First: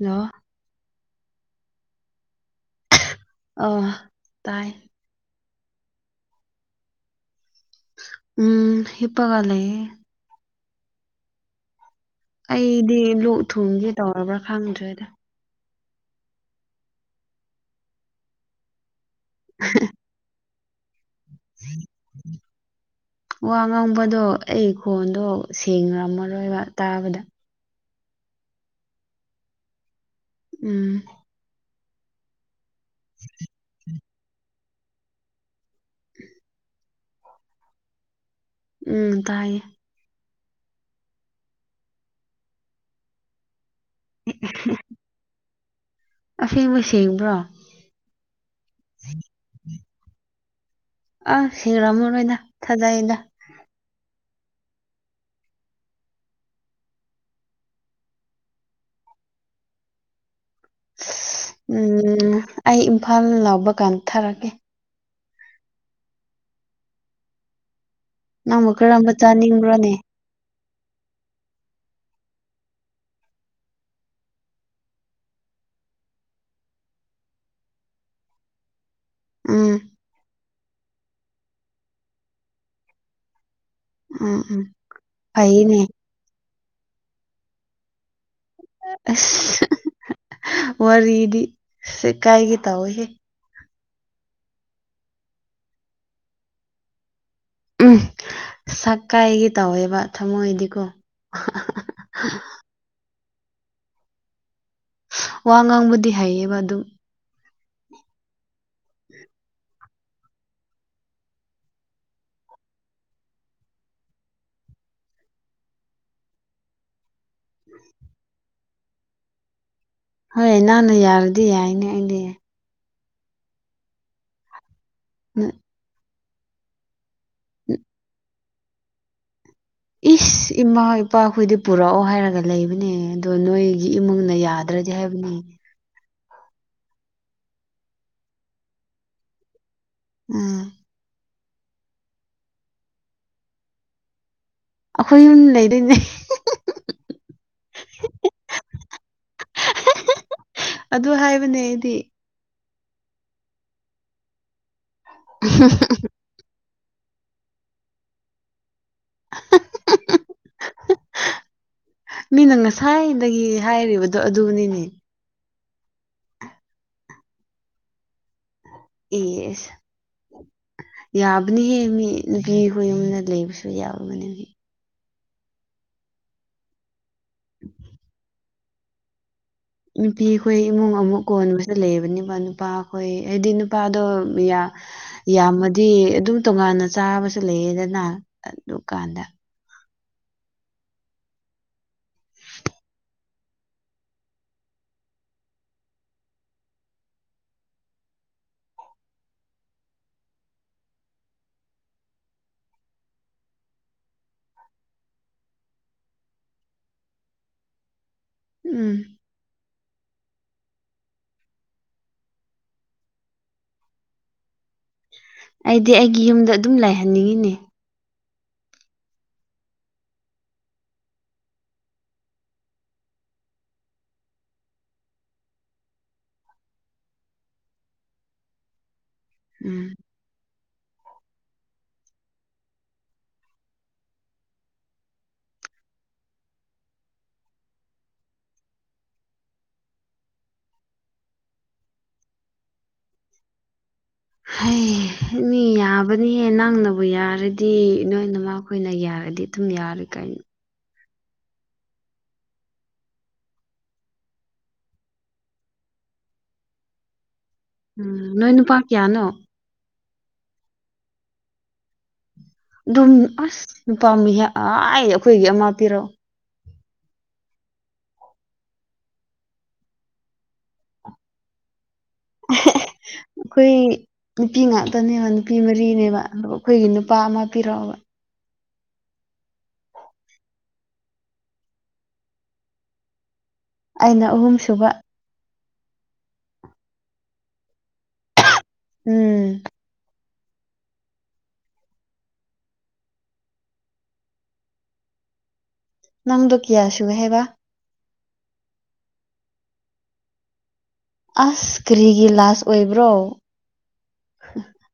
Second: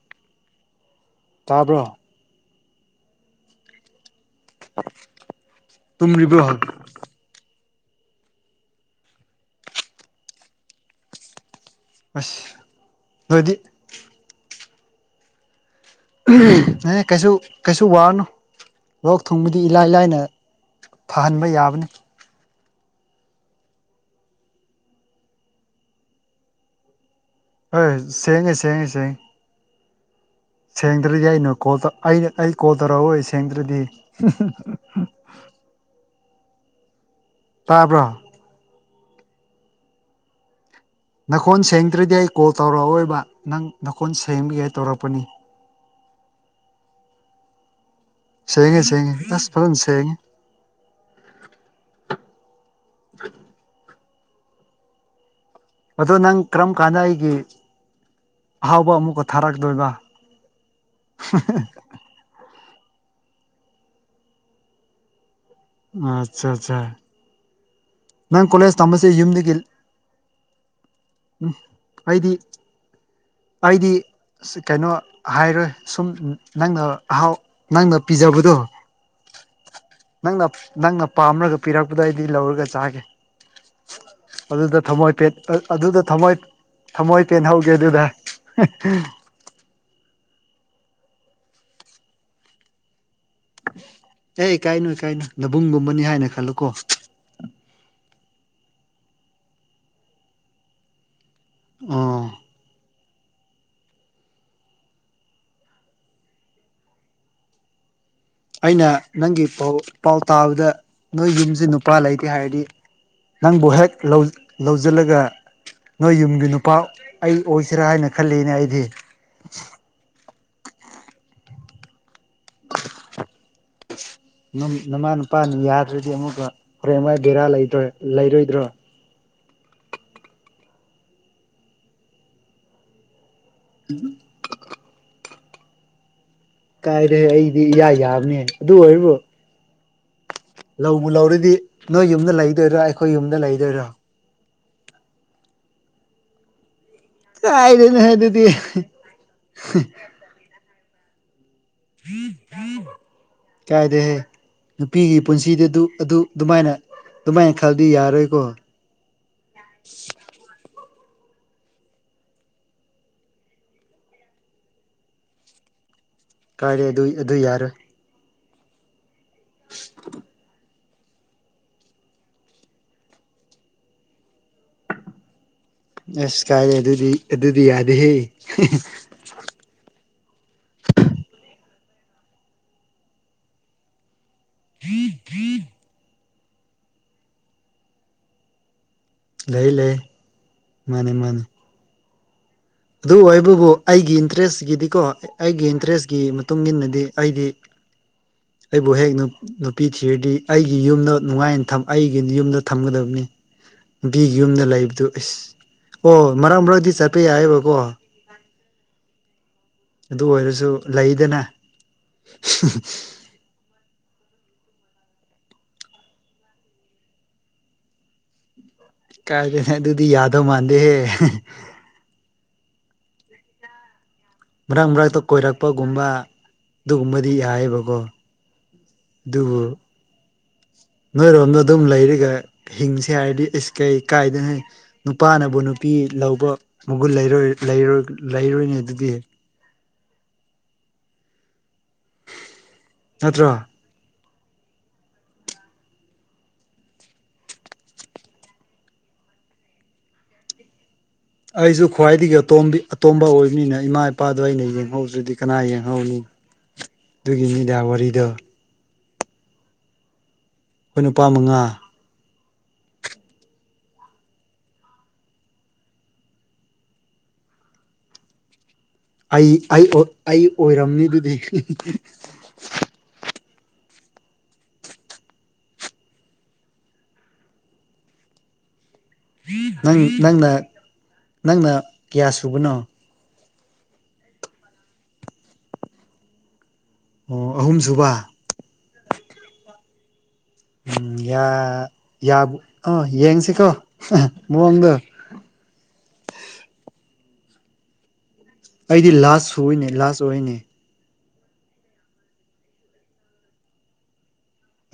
ꯂ ꯇꯥꯕ꯭ꯔꯣ ꯑ ꯇꯥꯏ ꯇꯨꯝꯔꯤꯕ ꯎꯝ ꯏꯄꯥ ꯀꯂꯦ ꯑꯁ ꯑꯩꯗꯤ ꯂ ꯅꯣꯏꯗꯤ ꯊꯨꯝꯁꯦ ꯇꯧꯔꯕ꯭ꯔꯥ ꯈꯪꯗ꯭ꯔꯦꯗ ꯑꯦꯍ ꯀꯩꯁꯨ ꯀꯩꯁꯨ ꯋꯥꯅꯨ ꯂꯣꯛ ꯊꯨꯡꯕꯗꯤ ꯏꯂꯥꯏ ꯂꯥꯏꯅ ꯐꯍꯟꯕ ꯌꯥꯕꯅꯤ ꯋꯥ ꯉꯥꯡꯕꯗꯣ ꯑꯩ ꯈꯣꯟꯗꯣ ꯁꯦꯡꯅꯔꯝꯃꯔꯣꯏꯕ ꯇꯥꯕꯗ ꯍꯣꯏꯣꯏ ꯁꯦꯡꯉꯦ ꯁꯦꯡꯉꯦ ꯁꯦꯡꯉ ꯎꯝ ꯁꯦꯡꯗ꯭ꯔꯗꯤꯩꯅꯣ ꯀꯣꯜ ꯑꯩꯅ ꯑꯩ ꯀꯣꯜ ꯇꯧꯔꯛꯑꯣꯣꯏ ꯁꯦꯡꯗ꯭ꯔꯗꯤ ꯎꯝ ꯇꯥꯕ꯭ꯔ ꯎꯝ ꯇꯥꯏꯌꯦ ꯅꯈꯣꯟꯜ ꯁꯦꯡꯗ꯭ꯔꯗꯤ ꯑꯩ ꯀꯣꯜ ꯇꯧꯔꯛꯑꯣꯑꯣꯣꯏꯕ ꯅꯪ ꯅꯀꯣꯟ ꯁꯦꯡꯒ ꯍꯥꯏ ꯇꯧꯔꯛꯄꯅꯤ ꯑ ꯁꯦꯝꯦꯡꯕ꯭ꯔ ꯁꯦꯡꯕ꯭ꯔꯣ ꯁꯦꯡꯉ ꯁꯉꯦ ꯑꯁ ꯐ ꯁꯉ ꯑ ꯁꯤꯔꯃꯔ ꯑꯣꯏꯅꯅ ꯊꯥꯖꯥꯏꯅ ꯑꯗꯣ ꯅꯪ ꯀꯔꯝ ꯀꯥꯟꯗ ꯑꯩꯒꯤꯦ ꯑꯍꯥꯎꯕ ꯑꯃꯃꯛꯀ ꯊꯔꯥꯀꯗꯕ ꯎꯝ ꯑꯩ ꯏꯝꯐꯥꯜ ꯂꯥꯎꯕ ꯀꯥꯟꯊꯔꯒꯦ ꯑꯆꯥ ꯑꯆꯥ ꯅꯪ ꯅꯪꯕꯨ ꯀꯣꯂꯦꯖ ꯇꯝꯁꯦ ꯀꯔꯝꯕ ꯌꯨꯝꯗꯒꯤ ꯆꯥꯅꯤꯡꯕ꯭ꯔꯣꯅꯦ ꯎꯝ ꯑꯩꯗꯤ ꯑꯩꯗꯤ ꯑꯁ ꯀꯩꯅꯣ ꯍꯥꯏꯔꯣꯏ ꯁꯨꯝ ꯅꯪꯅ ꯑꯍꯥꯎ ꯅꯪꯅ ꯄꯤꯖꯕꯗꯣ ꯎꯝ ꯅꯪꯅ ꯅꯪꯅ ꯄꯥꯝꯔꯒ ꯄꯤꯔꯛꯄꯗ ꯑꯩꯗꯤ ꯂꯧꯔꯒ ꯆꯥꯒꯦ ꯎꯝ ꯎꯝ ꯑꯗꯨꯗ ꯊꯝꯃꯣꯏ ꯄꯦꯟ ꯐꯩꯌꯦꯅꯦ ꯑꯗꯨꯗ ꯊꯃꯣꯏ ꯊꯝꯃꯣꯏ ꯄꯦꯟ ꯍꯧꯧꯒꯦ ꯑꯗꯨꯗ ꯑꯁ ꯋꯥꯔꯤꯗꯤ ꯀꯥꯏꯒꯤꯦ ꯇꯧꯑꯣꯏꯍꯦ ꯑꯦ ꯏ ꯀꯥꯏꯅꯨ ꯏ ꯀꯥꯏꯅꯨ ꯗꯕꯨꯡꯒꯨꯝꯕꯅꯤ ꯍꯥꯏꯅ ꯈꯜꯂꯨꯀꯣ ꯎꯝ ꯁꯛ ꯀꯥꯏꯒꯤ ꯇꯧꯋꯦꯕ ꯊꯃꯣꯏꯗꯤꯀꯣ ꯑ ꯋꯥ ꯉꯥꯡꯕꯗꯤ ꯍꯩꯌꯦꯕ ꯑꯗꯨꯝ ꯑꯩꯅ ꯅꯪꯒꯤ ꯄꯥꯎ ꯇꯥꯕꯗ ꯅꯣꯏ ꯌꯨꯝꯁꯦ ꯅꯨꯄꯥ ꯂꯩꯇꯦ ꯍꯥꯏꯔꯗꯤ ꯅꯪꯕꯨ ꯍꯦꯛ ꯂꯧꯁꯤꯜꯂꯒ ꯅꯣꯏ ꯌꯨꯝꯒꯤ ꯅꯨꯄꯥ ꯑꯩ ꯑꯣꯏꯁꯤꯔꯥ ꯍꯥꯏꯅ ꯈꯜꯂꯤꯅꯦ ꯑꯩꯗꯤ ꯍꯣꯏ ꯅꯍꯅ ꯌꯥꯔꯗꯤ ꯌꯥꯏꯅꯦ ꯑꯗꯤ ꯅꯃꯥꯟ ꯅꯨꯄꯥꯅꯤ ꯌꯥꯗ꯭ꯔꯗꯤ ꯑꯃꯨꯛ ꯐ꯭ꯔꯦꯃ ꯕꯦꯔꯥ ꯂꯩꯗ꯭ꯔꯣꯏ ꯂꯩꯔꯣꯏꯗ꯭ꯔꯣ ꯏꯁ ꯏꯃꯥ ꯏꯄꯥ ꯍꯈꯣꯏꯗꯤ ꯄꯨꯔꯛꯑꯣ ꯍꯥꯏꯔꯒ ꯂꯩꯕꯅꯦ ꯑꯗꯣ ꯅꯣꯏꯒꯤ ꯏꯃꯨꯡꯅ ꯌꯥꯗ꯭ꯔꯗꯤ ꯍꯥꯏꯕꯅꯤ ꯀꯥꯏꯔꯦ ꯑꯩꯗꯤ ꯏꯌꯥ ꯌꯥꯕꯅꯦ ꯑꯗꯨ ꯑꯣꯏꯔꯕꯣ ꯎꯝ ꯂꯕꯨ ꯂꯧꯔꯗꯤ ꯅꯣꯏ ꯌꯨꯝꯗ ꯂꯩꯗꯣꯏꯔꯥ ꯑꯩꯈꯣꯏ ꯌꯨꯝꯗ ꯂꯩꯗꯣꯏꯔꯥ ꯑꯩꯈꯣꯏ ꯌꯨꯝ ꯂꯩꯗꯣꯏꯅꯦ ꯀꯥꯏꯗꯩꯅꯣꯍꯦ ꯑꯗꯨꯗꯤ ꯑꯗꯨ ꯍꯥꯏꯕꯅꯦ ꯑꯩꯗꯤ ꯀꯥꯏꯗꯦꯍꯦ ꯅꯨꯄꯤꯒꯤ ꯄꯨꯟꯁꯤꯗ ꯑꯗꯨ ꯑꯗꯨꯃꯥꯏꯅ ꯑꯗꯨꯃꯥꯏꯅ ꯈꯜꯗꯤ ꯌꯥꯔꯣꯏꯀꯣ ꯃꯤꯅ ꯉꯁꯥꯏꯗꯒꯤ ꯍꯥꯏꯔꯤꯕꯗꯣ ꯑꯗꯨꯅꯤꯅꯦ ꯀꯥꯏꯔꯦ ꯑꯗꯨ ꯑꯗꯨ ꯌꯥꯔꯣꯏ ꯑꯦ ꯌꯥꯕꯅꯤꯍꯦ ꯃꯤ ꯅꯨꯄꯤ ꯍꯣꯏꯏꯨꯝꯅ ꯂꯩꯕꯁꯨ ꯌꯥꯕꯅꯦꯍ ꯑꯁ ꯀꯥꯏꯔꯦ ꯑꯗꯨꯗꯤ ꯑꯗꯨꯗꯤ ꯌꯥꯗꯦꯍꯦ ꯅꯨꯄꯤꯈꯣꯏ ꯏꯃꯨꯡ ꯑꯃꯨꯛ ꯀꯣꯟꯕꯁꯨ ꯂꯩꯕꯅꯦꯕ ꯅꯨꯄꯥ ꯑꯩꯈꯣꯏ ꯍꯥꯏꯗꯤ ꯅꯨꯄꯥꯗꯣ ꯌꯥꯝꯃꯗꯤ ꯑꯗꯨꯝ ꯇꯣꯉꯥꯟꯅ ꯆꯥꯕꯁꯨ ꯂꯩꯌꯦꯗꯅ ꯑꯗꯨꯀꯥꯟꯗ ꯂꯩꯏ ꯂꯩ ꯃꯥꯅꯦ ꯃꯥꯅꯦ ꯑꯗꯨꯕꯨ ꯑꯩꯕꯕꯨ ꯑꯩꯒꯤ ꯏꯟꯇꯔꯦꯁꯀꯤꯗꯤꯀꯣ ꯑꯩꯒꯤ ꯏꯟꯇꯔꯦꯁꯀꯤ ꯃꯇꯨꯡ ꯏꯟꯅꯗꯤ ꯑꯩꯗꯤ ꯑꯩꯕꯨ ꯍꯦꯛ ꯅꯨꯄꯤ ꯊꯤꯔꯗꯤ ꯑꯩꯒꯤ ꯌꯨꯝꯗ ꯅꯨꯡꯉꯥꯏꯅ ꯑꯩꯒꯤ ꯌꯨꯝꯗ ꯊꯝꯒꯗꯕꯅꯤ ꯕꯤꯒꯤ ꯌꯨꯝꯗ ꯂꯩꯕꯗꯨ ꯑꯦꯁ ꯑꯣ ꯃꯔꯛ ꯃꯔꯛꯇꯗꯤ ꯆꯠꯄ ꯌꯥꯏꯕꯀꯣ ꯎꯝ ꯑꯗꯨ ꯑꯣꯏꯔꯁꯨ ꯂꯩꯗꯅ ꯑꯩꯗꯤ ꯑꯩꯒꯤ ꯌꯨꯝꯗ ꯑꯗꯨꯝ ꯂꯥꯏꯍꯟꯅꯤꯡꯉꯤꯅꯦ ꯀꯥꯏꯗꯅꯦ ꯇꯗꯨꯗꯤ ꯌꯥꯗꯣ ꯃꯥꯥꯟꯗ ꯍꯦ ꯃꯔꯛ ꯃꯔꯛꯇ ꯀꯣꯏꯔꯛꯄꯒꯨꯝꯕ ꯑꯗꯨꯒꯨꯝꯕꯗꯤ ꯌꯥꯌꯦꯕꯀꯣ ꯗꯕ ꯎꯝ ꯅꯣꯏꯔꯣꯝꯗꯣ ꯑꯗꯨꯝ ꯂꯩꯔꯒ ꯍꯤꯡꯁ ꯍꯥꯏꯔꯗꯤ ꯑꯩ ꯀꯩ ꯀꯥꯏꯗꯅ ꯅꯨꯄꯥꯅꯕꯨ ꯅꯨꯄꯤ ꯅꯨ ꯄꯄꯤ ꯂꯧꯕ ꯃꯒꯨꯟ ꯂꯩꯔ ꯂꯩꯔꯣꯏꯅꯤꯩ ꯑꯗꯨꯗꯤ ꯅꯠꯇ꯭ꯔ ꯍ ꯃꯤ ꯌꯥꯕꯅꯤꯍꯦ ꯅꯪꯅꯕꯨ ꯌꯥꯔꯗꯤ ꯅꯣꯏꯅꯃꯛ ꯑꯩꯈꯣꯏꯅ ꯌꯥꯔ ꯍꯥꯏꯗꯤ ꯑꯗꯨꯝ ꯌꯥꯔꯦ ꯀꯥꯏꯅ ꯑꯩꯁꯨ ꯈ꯭ꯋꯥꯏꯗꯒꯤ ꯑꯇꯣ ꯑꯇꯣꯝꯕ ꯑꯣꯏꯕꯅꯤꯅ ꯏꯃꯥ ꯏꯄꯥꯗꯣ ꯑꯩꯅ ꯌꯦꯡꯍꯧꯗ꯭ꯔꯗꯤ ꯀꯅꯥ ꯌꯦꯡꯍꯧꯅꯤ ꯑꯗꯨꯒꯤ ꯃꯤꯗꯥ ꯋꯥꯔꯤꯗ ꯌꯥꯅꯣ ꯑꯩꯈꯣꯏ ꯅꯨꯄꯥ ꯃꯉꯥ ꯑꯗꯨꯝ ꯑꯁ ꯅꯨꯄꯥꯥꯝꯃꯤꯦꯛ ꯍꯥꯏ ꯑꯩꯈꯣꯏꯒꯤ ꯑꯃ ꯄꯤꯔꯛꯑꯣ ꯑꯩ ꯑꯩ ꯑꯣꯏꯔꯝꯅꯤ ꯑꯗꯨꯗꯤ ꯑꯩꯣꯏ ꯅꯨꯄꯤ ꯉꯥꯛꯇꯅꯦꯕ ꯅꯨꯄꯤ ꯃꯔꯤꯅꯦꯕ ꯑꯗꯨꯒ ꯑꯩꯈꯣꯏꯒꯤ ꯅꯨꯄꯥ ꯑꯃ ꯄꯤꯔꯛꯑꯕ ꯅꯪ ꯅꯪꯅ ꯅꯪꯅ ꯀꯌꯥ ꯁꯨꯕꯅꯣ ꯑꯩꯅ ꯑꯍꯨꯝ ꯁꯨꯕ ꯑꯣ ꯑꯍꯨꯝꯁꯨꯕ ꯎꯝ ꯎꯝ ꯑ ꯌꯦꯡꯁꯤꯀꯣ ꯃꯑꯣꯡꯗꯣ ꯑ ꯅꯪꯗ ꯀ ꯑꯁꯨꯍꯦꯕ ꯑꯩꯗꯤ ꯂꯥꯁ ꯁꯨꯏꯅꯦ ꯂꯥꯁ ꯑꯣꯏꯅꯦ ꯑꯁ ꯀꯔꯤꯒꯤ ꯂꯥꯁ ꯑꯣꯏꯕ꯭ꯔꯣ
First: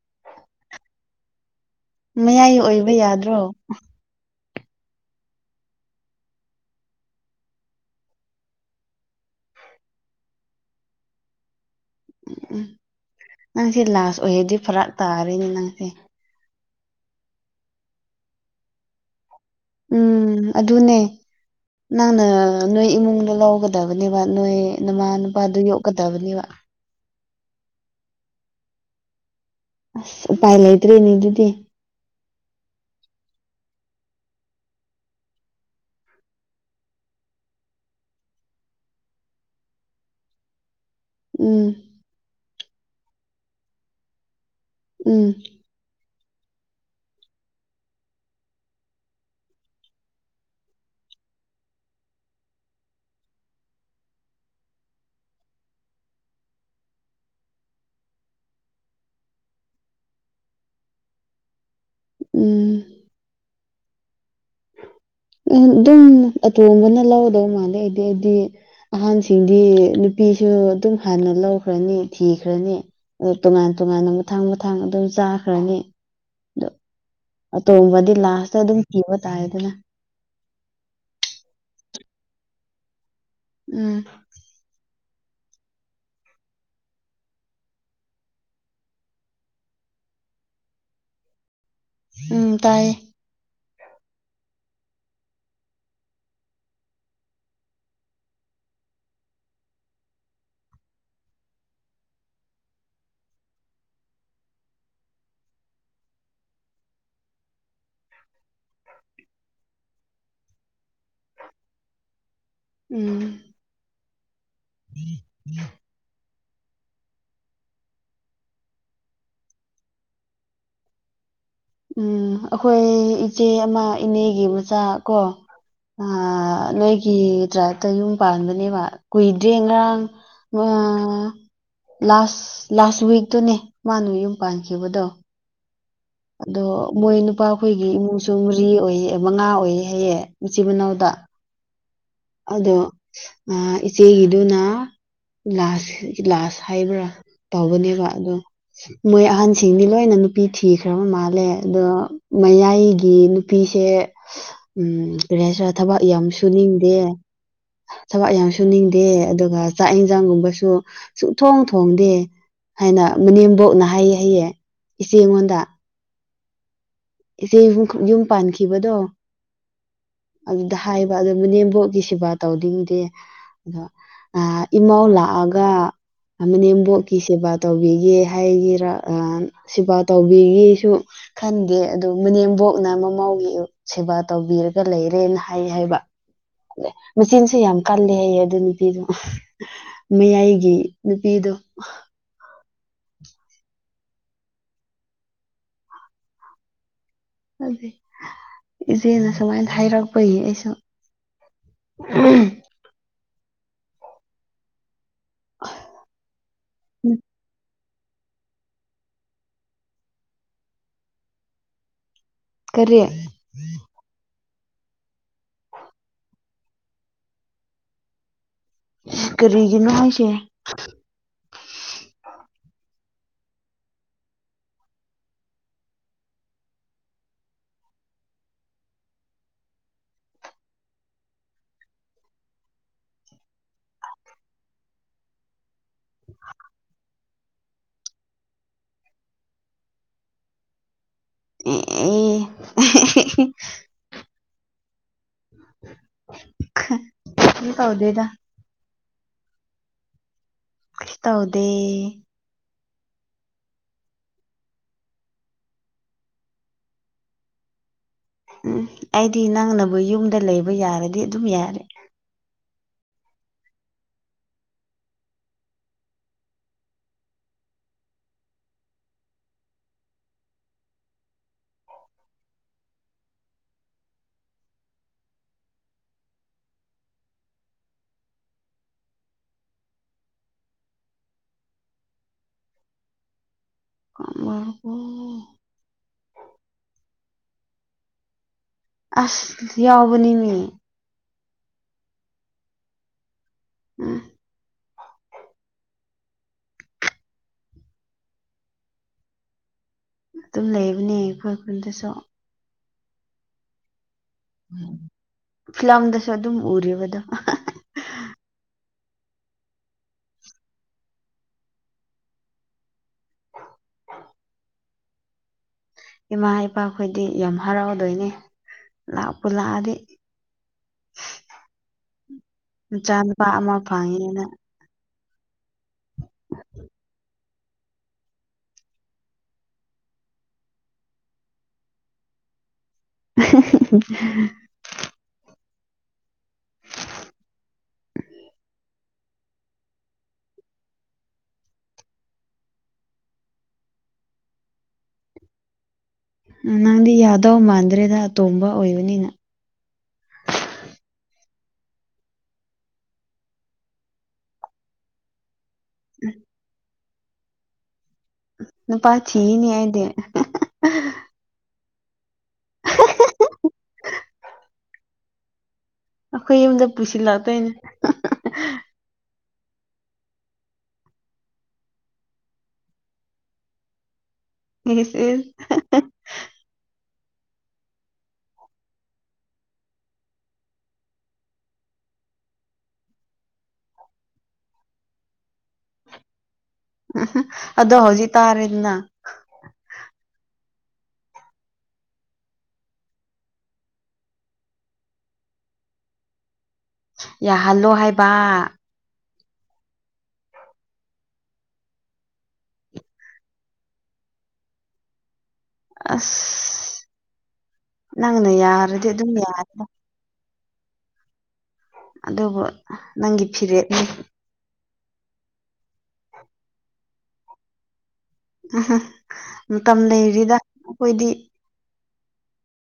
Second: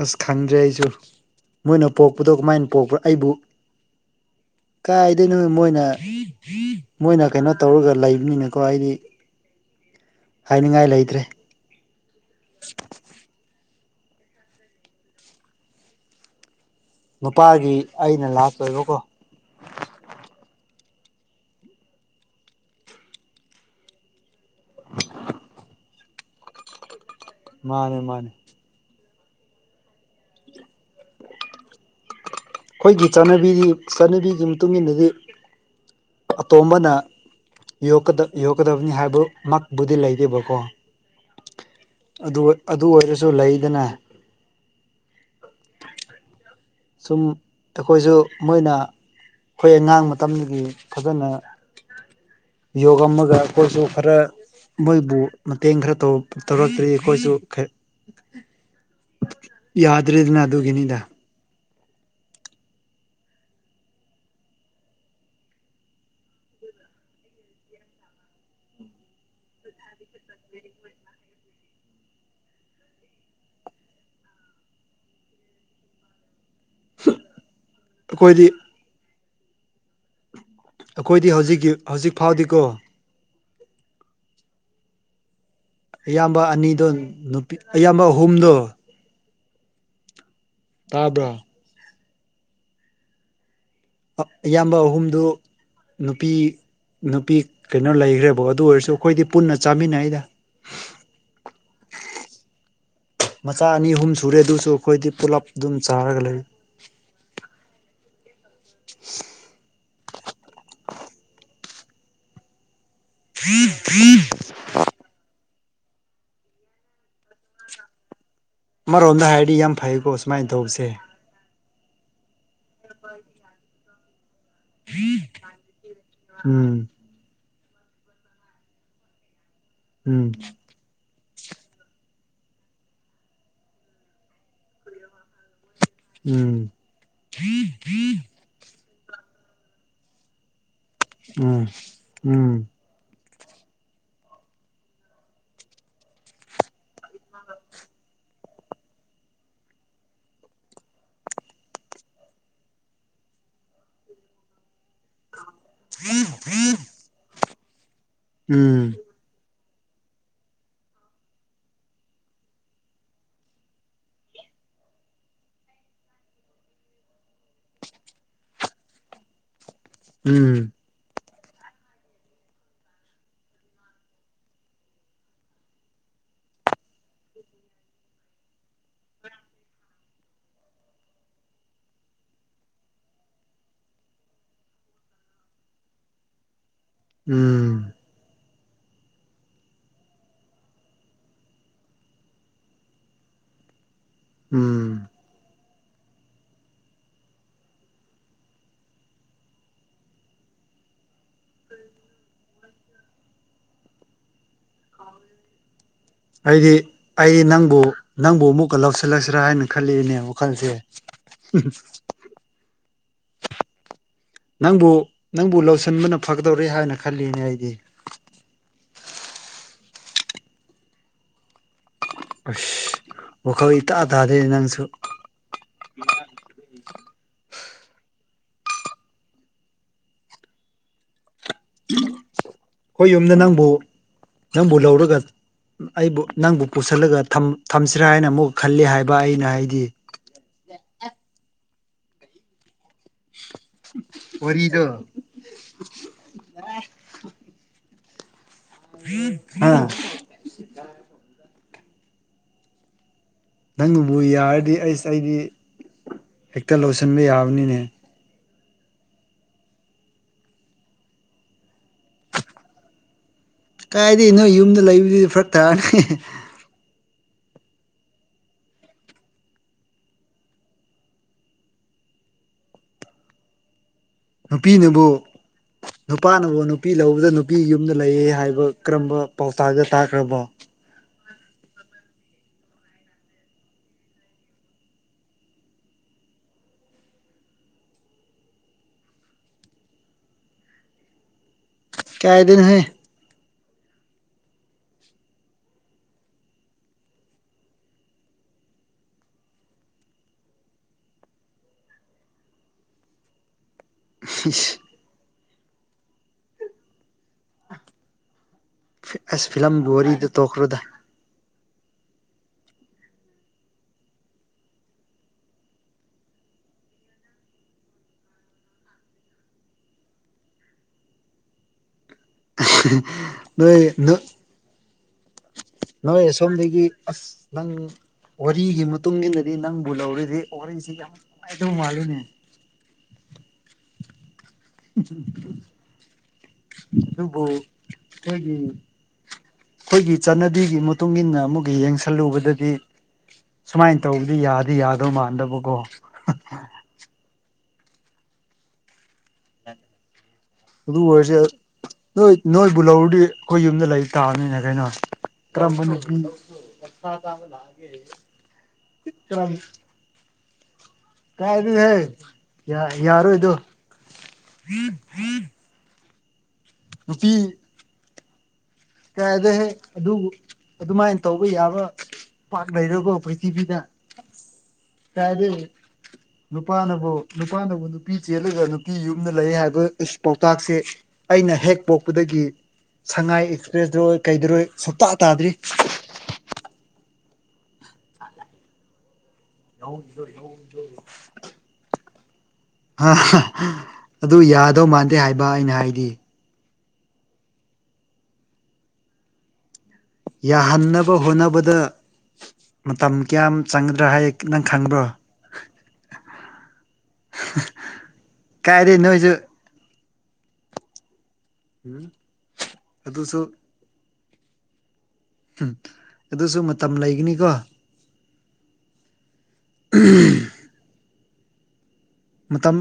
ꯑꯁ ꯈꯪꯗ꯭ꯔꯦ ꯑꯩꯁꯨ ꯃꯣꯏꯅ ꯄꯣꯛꯄꯗꯣ ꯃꯌꯥꯏ ꯀꯃꯥꯏꯅ ꯑꯣꯏꯕ ꯄꯣꯛꯄ꯭ꯔ ꯑꯩꯕꯨ ꯌꯥꯗ꯭ꯔꯣ ꯀꯥꯏꯗꯣꯏꯅꯣ ꯃꯣꯏꯅ ꯃꯣꯏꯅ ꯀꯩꯅꯣ ꯇꯧꯔꯒ ꯂꯩꯕꯅꯤꯅꯀꯣ ꯍꯥꯏꯗꯤ ꯍꯥꯏꯅꯤꯡꯉꯥꯏ ꯂꯩꯇ꯭ꯔꯦ ꯎꯝ ꯎꯝ ꯅꯪꯁꯦ ꯂꯥꯁ ꯑꯣꯏꯦꯗꯤ ꯐꯔꯥꯛ ꯇꯥꯔꯦꯅꯦ ꯅꯪꯁꯦ ꯅꯨꯄꯥꯒꯤ ꯑꯩꯅ ꯂꯥꯁ ꯑꯣꯏꯕꯀꯣ ꯎꯝ ꯑꯗꯨꯅꯦ ꯅꯪꯅ ꯅꯣꯏ ꯏꯃꯨꯡꯗꯣ ꯂꯧꯒꯗꯕꯅꯦꯕ ꯅꯣꯏ ꯃꯃꯥ ꯅꯨꯄꯥꯗꯨ ꯌꯣꯛꯀꯗꯕꯅꯦꯕ ꯃꯥꯅꯦ ꯃꯥꯅꯦ ꯑꯁ ꯎꯄꯥꯏ ꯂꯩꯇ꯭ꯔꯤꯅꯦ ꯑꯗꯨꯗꯤ ꯑꯩꯈꯣꯏꯒꯤ ꯆꯠꯅꯕꯤꯗꯤ ꯆꯠꯅꯕꯤꯒꯤ ꯏꯟꯅꯗꯤ ꯑꯇꯣꯝꯕꯅ ꯌꯣꯛꯀꯗꯕꯅꯤ ꯍꯥꯏꯕꯃꯛꯕꯨꯗꯤ ꯂꯩꯈꯤꯕꯀꯣ ꯎꯝ ꯑꯗꯨ ꯑꯣꯏꯔꯁꯨ ꯂꯩꯗꯅ ꯎꯝ ꯁꯨꯝ ꯑꯩꯈꯣꯏꯁꯨ ꯃꯣꯏꯅ ꯑꯩꯈꯣꯏ ꯑꯉꯥꯡ ꯃꯇꯝꯗꯒꯤ ꯐꯖꯅ ꯌꯣꯒ ꯑꯃꯒ ꯑꯩꯈꯣꯏꯁꯨ ꯈꯔ ꯃꯣꯏꯕꯨ ꯃꯇꯦꯡ ꯈꯔ ꯇꯧꯔꯛꯇ꯭ꯔꯤ ꯑꯩꯈꯣꯏꯁꯨ ꯌꯥꯗ꯭ꯔ ꯑꯗꯨꯅ ꯑꯗꯨꯒꯅꯤꯗ ꯎꯝ ꯑꯗꯨꯝ ꯑꯇꯣꯡꯕꯅ ꯂꯧꯒꯗꯕ ꯃꯥꯜꯂꯦ ꯑꯩꯗꯤ ꯑꯩꯗꯤ ꯑꯍꯟꯁꯤꯡꯗꯤ ꯅꯨꯄꯤ ꯁꯤꯁꯨ ꯑꯗꯨꯝ ꯍꯥꯟꯅ ꯂꯧꯈ꯭ꯔꯅꯤ ꯊꯤꯈ꯭ꯔꯅꯤ ꯑꯗꯨ ꯇꯣꯉꯥꯟ ꯇꯣꯉꯥꯟꯅ ꯃꯊꯥꯡ ꯃꯊꯥꯡ ꯑꯗꯨꯝ ꯆꯥꯈ꯭ꯔꯅꯤ ꯎꯝ ꯑꯇꯣꯕꯗꯤ ꯂꯥꯁꯇ ꯑꯗꯨꯝ ꯊꯤꯕ ꯇꯥꯏ ꯑꯗꯨꯅ ꯑꯩꯈꯣꯏꯗꯤ ꯍꯧꯖꯤꯛꯀꯤ ꯍꯧꯖꯤꯛ ꯐꯥꯎꯗꯤꯀꯣ ꯎꯝ ꯑꯌꯥꯝꯕ ꯑꯅꯤꯗꯣ ꯅꯨꯄꯤ ꯑꯌꯥꯝꯕ ꯑꯍꯨꯝꯗꯣ ꯇꯥꯕ꯭ꯔ ꯎꯝ ꯇꯥꯏꯌꯦ ꯑꯌꯥꯝꯕ ꯑꯍꯨꯝꯗꯨ ꯅꯨꯄꯤ ꯅꯨꯄꯤ ꯀꯩꯅꯣ ꯂꯩꯈ꯭ꯔꯦꯕꯣ ꯑꯗꯨ ꯑꯣꯏꯔꯁꯨ ꯑꯩꯈꯣꯏꯗꯤ ꯄꯨꯟꯅ ꯆꯥꯃꯤꯟꯅꯩꯗ [inaudible] ꯃꯆꯥ ꯑꯅꯤ ꯑꯍꯨꯝ ꯁꯨꯔꯦ ꯑꯗꯨꯁꯨ ꯑꯩꯈꯣꯏꯗꯤ ꯄꯨꯂꯞ ꯑꯗꯨꯝ ꯆꯥꯔꯒ ꯂꯩ [inaudible] ꯍ [unintelligible] ꯎꯝ ꯎꯝ ꯑꯃꯔꯣꯝꯗ ꯍꯥꯏꯔꯗꯤ ꯌꯥꯝ ꯐꯩꯀꯣ ꯁꯨꯃꯥꯏ ꯗꯣꯛꯞꯁꯦ ꯎꯝ ꯑꯩꯈꯣꯏ ꯏꯆꯦ ꯑꯃ ꯏꯅꯦ ꯑꯩ ꯃꯆꯥ ꯀꯣ ꯎꯝ ꯅꯣꯏꯒꯤꯗ꯭ꯔꯥ ꯑꯇ ꯌꯨꯝ ꯄꯥꯟꯕꯅꯦꯕ ꯀꯨꯏꯗ꯭ꯔꯦ ꯉꯔꯥꯡ ꯎꯝ ꯎ ꯂꯥꯁ ꯂꯥꯁ ꯋꯤꯛꯇꯨꯅꯦ ꯃꯥꯅ ꯌꯨꯝ ꯄꯥꯟꯈꯤꯕꯗꯣ ꯎꯝ ꯑꯗꯣ ꯃꯣꯏ ꯅꯨꯄꯥꯈꯣꯏꯒꯤ ꯏꯃꯨꯡꯁꯨ ꯃꯔꯤ ꯑꯣꯏꯌꯦ ꯃꯉꯥ ꯑꯣꯏ ꯍꯥꯏꯌꯦ ꯖꯤꯕꯅꯗ ꯎꯝ ꯑꯗꯣ ꯏꯆꯦꯒꯤꯗꯨꯅ ꯂꯥꯁ ꯂꯥꯁ ꯍꯥꯏꯕ꯭ꯔꯥ ꯇꯧꯕꯅꯦꯕ ꯑꯗꯣ ꯃꯣꯏ ꯑꯍꯟꯁꯤꯡꯗꯤ ꯂꯣꯏꯅ ꯅꯨꯄꯤ ꯊꯤꯈ꯭ꯔ ꯈꯔ ꯃꯥꯜꯂꯦ ꯑꯗꯣ ꯃꯌꯥꯏꯒꯤ ꯅꯨꯄꯤꯁꯦ ꯎꯝ ꯔꯔꯦꯁꯔꯥ ꯊꯕꯛ ꯌꯥꯝ ꯁꯨꯅꯤꯡꯗꯦ ꯊꯕꯛ ꯌꯥꯝ ꯁꯨ ꯎꯝ ꯅꯤꯡꯗꯦ ꯑꯗꯨꯒ ꯆꯥꯛ ꯌꯦꯟꯁꯥꯡꯒꯨꯝꯕꯁꯨ ꯁꯨꯛ ꯊꯣꯡ ꯊꯣꯡꯗꯦ ꯍꯥꯏꯅ ꯃꯅꯦꯝꯕꯣꯛꯅ ꯍꯥꯏꯌꯦ ꯍꯩꯌꯦ ꯏꯆꯦ ꯑꯩꯉꯣꯟꯗ ꯏꯆꯦ ꯌ ꯌꯨꯝ ꯄꯥꯟꯈꯤꯕꯗꯣ ꯎꯝ ꯎꯝ ꯑꯗꯨꯗ ꯍꯥꯏꯕ ꯑꯗꯨ ꯃꯅꯦꯝꯕꯣꯛꯀꯤ ꯁꯦꯕꯥ ꯇꯧꯅꯤꯡꯗꯦ ꯑꯗꯣ ꯏꯃꯧ ꯂꯥꯛꯑꯒ ꯃꯅꯦꯝꯕꯣꯛꯀꯤ ꯁꯦꯕꯥ ꯇꯧꯕꯤꯒꯦ ꯍꯥꯏꯒꯔ ꯁꯦꯕꯥ ꯇꯧꯕꯤꯒꯦꯁꯨ ꯈꯪꯒꯦ ꯑꯗꯨ ꯃꯅꯦꯝꯕꯣꯛꯅ ꯃꯃꯥꯎꯒꯤ ꯁꯦꯕꯥ ꯇꯧꯕꯤꯔꯒ ꯂꯩꯔꯦꯅ ꯍꯥꯏ ꯍꯥꯏꯕ ꯃꯦꯆꯤꯟꯁꯨ ꯎꯝ ꯌꯥꯝ ꯀꯜꯂꯦ ꯍꯥꯏꯌꯦ ꯑꯗꯨꯅꯤ ꯅꯨꯄꯤꯗꯣ ꯃꯌꯥꯏꯒꯤ ꯅꯨꯄꯤꯗꯣ ꯎꯝ ꯑꯗꯨ ꯏꯆꯦꯅ ꯁꯨꯃꯥꯏꯅ ꯍꯥꯏꯔꯛꯄꯒꯤ ꯑꯩꯁꯨ ꯎꯝ ꯑꯩꯗꯤ ꯑꯩ ꯅꯪꯕꯨ ꯅꯪꯕꯨ ꯑꯃꯨꯛꯀ ꯂꯧꯁꯤꯜꯂꯁꯤꯔꯥ ꯍꯥꯏꯅ ꯈꯜꯂꯤꯏꯅꯦ ꯋꯥꯈꯜꯁꯦ ꯍꯨꯝ ꯍꯨꯝ ꯀꯔꯤ ꯅꯪꯕꯨ ꯅꯪꯕꯨ ꯂꯧꯁꯤꯟꯕꯅ ꯐꯒꯗꯧꯔꯦ ꯍꯥꯏꯅ ꯈꯜꯂꯤꯅꯦ ꯑꯩꯗꯤ ꯀꯔꯤꯒꯤꯅꯣ ꯍꯥꯏꯁꯦ ꯑꯁ ꯋꯥꯈꯜ ꯏꯇꯥ ꯇꯥꯗꯦꯅꯦ ꯅꯪꯁꯨ ꯐꯨ ꯍꯣꯏ ꯌꯨꯝꯗ ꯅꯪꯕꯨ ꯅꯪꯕꯨ ꯂꯧꯔꯒ ꯑꯩꯕꯨ ꯅꯪꯕꯨ ꯄꯨꯁꯜꯂꯒ ꯊꯝ ꯊꯝꯁꯤꯔꯥ ꯍꯥꯏꯅ ꯑꯃꯨꯛ ꯈꯜꯂꯤ ꯍꯥꯏꯕ ꯑꯩꯅ ꯍꯥꯏꯗꯤ ꯑꯦ ꯑꯦꯍꯦ ꯍꯦ ꯍꯦ ꯍꯦ ꯋꯥꯔꯤꯗꯣ ꯈ ꯀꯔꯤ ꯇꯧꯗꯦꯗ ꯍꯥ ꯑꯦ ꯅꯪꯕꯨ ꯌꯥꯔꯗꯤ ꯑꯩꯁ ꯑꯩꯗꯤ ꯍꯦꯛꯇ ꯂꯧꯁꯤꯟꯕ ꯌꯥꯕꯅꯤꯅꯦ ꯎꯝ ꯑꯩꯗꯤ ꯅꯪꯅꯕꯨ ꯌꯨꯝꯗ ꯂꯩꯕ ꯌꯥꯔꯗꯤ ꯑꯗꯨꯝ ꯌꯥꯔꯦ ꯀꯥꯏꯗꯩ ꯅꯣꯏ ꯌꯨꯝꯗ ꯂꯩꯕꯗꯨꯗꯤ ꯐꯔꯛ ꯇꯥꯅꯤ ꯍꯤ ꯍꯤ ꯅꯨꯄꯤꯅꯕꯨ ꯅꯨꯄꯥꯅꯕꯨ ꯅꯨꯄꯤ ꯂꯧꯕꯗ ꯅꯨꯄꯤ ꯌꯨꯝꯗ ꯂꯩꯌꯦ ꯍꯥꯏꯕ ꯀꯔꯝꯕ ꯄꯥꯎꯇꯥꯛꯗ ꯇꯥꯈ꯭ꯔꯕꯣ ꯃꯥ ꯕꯣ ꯑꯁ ꯌꯥꯎꯕꯅꯤꯅꯦ ꯀꯌꯥꯗꯩꯅ ꯍꯦ ꯎꯝ ꯇꯨꯝ ꯂꯩꯕꯅꯦ ꯈꯣꯏ ꯈꯨꯟꯗꯁꯨ ꯐꯤꯂꯝꯗꯁꯨ ꯑꯗꯨꯝ ꯎꯔꯤꯕꯗꯣ ꯑꯥ ꯐꯤ ꯑꯁ ꯐꯤꯂꯝꯒꯤ ꯋꯥꯔꯤꯗꯣ ꯇꯣꯛꯈ꯭ꯔꯣꯗ ꯏꯃꯥ ꯏꯄꯥꯈꯣꯏꯗꯤ ꯌꯥꯝ ꯍꯔꯥꯎꯗꯣꯏꯅꯦ ꯂꯥꯛꯄꯨ ꯂꯥꯛꯑꯗꯤ ꯃꯆꯥꯅꯨꯄꯥ ꯑꯃ ꯅꯣꯏ ꯅꯪ ꯐꯪꯉꯦꯅ ꯅꯣꯏ ꯁꯣꯝꯗꯒꯤ ꯑꯁ ꯅꯪ ꯋꯥꯔꯤꯒꯤ ꯃꯇꯨꯡ ꯏꯟꯅꯗꯤ ꯅꯪꯕꯨ ꯂꯧꯔꯤꯗꯤ ꯋꯥꯔꯤꯁꯤ ꯌꯥꯝ ꯅꯨꯡꯉꯥꯏꯗꯧ ꯃꯥꯜꯂꯤꯅꯦ [unintelligible] ꯑꯗꯨꯕꯨ ꯑꯩꯈꯣꯏꯒꯤ ꯈꯣꯏꯒꯤ ꯆꯠꯅꯕꯤꯒꯤ ꯃꯇꯨꯡ ꯃꯇꯨꯡꯏꯟꯅ ꯑꯃꯨꯛꯀ ꯌꯦꯡꯁꯜꯂꯨꯕꯗꯗꯤ ꯁꯨꯃꯥꯏꯅ ꯇꯧꯕꯗꯤ ꯌꯥꯗꯤ ꯌꯥꯗꯧ ꯃꯥꯟꯗꯕꯀꯣ ꯎꯝ ꯅꯪꯗꯤ ꯌꯥꯗꯧ ꯃꯥꯟꯗ꯭ꯔꯦꯗ ꯑꯇꯣꯝꯕ ꯑꯣꯏꯕꯅꯤꯅ ꯑꯗꯨ ꯑꯣꯏꯔꯁꯨ ꯅꯣꯏ ꯅꯣꯏꯕꯨ ꯂꯧꯔꯗꯤ ꯑꯩꯈꯣꯏ ꯌꯨꯝꯗ ꯂꯩ ꯇꯥꯕꯅꯤꯅ ꯀꯩꯅꯣ ꯀꯔꯝꯕ ꯅꯨꯄꯤ ꯁꯥ ꯆꯥꯕ ꯂꯥꯛꯑꯅꯤ ꯍꯥꯏꯒꯦ ꯅꯨꯄꯥꯥ ꯊꯤꯌꯤꯅꯤ ꯑꯩꯗꯤ ꯑꯍꯥ ꯍꯥ ꯍꯥ ꯍꯥ ꯑꯥ ꯀꯥꯏꯗꯩꯅꯍꯦ ꯌꯥ ꯌꯥꯔꯣꯏꯗꯣ ꯈꯣꯏ ꯌꯨꯝꯗ ꯅꯨꯄꯤ ꯄꯨꯁꯤꯜꯂꯛꯇꯣꯏꯅꯦ ꯍꯥ ꯍꯥ ꯍꯥ ꯍꯥ ꯀꯥꯏꯗꯩꯍꯦ ꯑꯗꯨꯕꯨ ꯑꯗꯨꯃꯥꯏꯅ ꯇꯧꯕ ꯌꯥꯕ ꯄꯥꯛ ꯂꯩꯔꯣꯀꯣ ꯄ꯭ꯔꯤꯊꯤꯕꯤꯗ ꯏꯁ ꯀꯥꯏꯗꯩ ꯏꯁ ꯅꯨꯄꯥꯅꯕꯨ ꯅꯨꯄꯥꯅꯕꯨ ꯅꯨꯄꯤ ꯆꯦꯜꯂꯒ ꯅꯨꯄꯤ ꯌꯨꯝꯅ ꯂꯩ ꯍꯥꯏꯕ ꯏꯁ ꯄꯥꯎꯇꯥꯛꯁꯦ ꯑꯩꯅ ꯍꯦꯛ ꯄꯣꯛꯄꯗꯒꯤ ꯒꯤ ꯁꯉꯥꯏ ꯑꯦꯛꯁꯄ꯭ꯔꯦꯁ ꯗꯔꯣꯏ ꯀꯩꯗꯔꯣꯏ ꯁꯨꯛꯇꯥ ꯇꯥꯗ꯭ꯔꯤ ꯑꯍꯥ ꯑꯗꯣ ꯍꯧꯖꯤꯛ ꯇꯥꯔꯦꯗꯅ ꯌꯎ ꯏꯗꯣ ꯌꯎꯗꯣ [unintelligible] ꯍꯥ ꯍꯥ ꯑꯗꯨ ꯌꯥꯗꯧ ꯃꯥꯟꯗꯦ ꯍꯥꯏꯕ ꯑꯩꯅ ꯍꯥꯏꯗꯤ ꯌꯥ ꯍꯜꯂꯣ ꯍꯥꯏꯕ ꯌꯥꯍꯟꯅꯕ ꯍꯣꯠꯅꯕꯗ ꯃꯇꯝ ꯀꯌꯥꯝ ꯆꯪꯒꯗ꯭ꯔꯥ ꯍꯥꯏꯌꯦ ꯅꯪ ꯈꯪꯕ꯭ꯔꯣ ꯑꯁ ꯅꯪꯅ ꯀꯥꯏꯗꯩ ꯌꯥꯔꯗꯤ ꯑꯗꯨꯝ ꯅꯣꯏꯁꯨ ꯌꯥꯔꯦ ꯎꯝ ꯑꯗꯨꯕꯨ ꯅꯪꯒꯤ ꯐꯤꯔꯦꯞꯅꯤ ꯎꯝ ꯑꯗꯨꯁꯨ ꯃꯇꯝ ꯂꯩꯒꯅꯤꯀꯣ ꯎꯝ ꯃꯇꯝ ꯂꯩꯔꯤꯗ ꯑꯩꯈꯣꯏꯗꯤ ꯃꯣꯝꯜ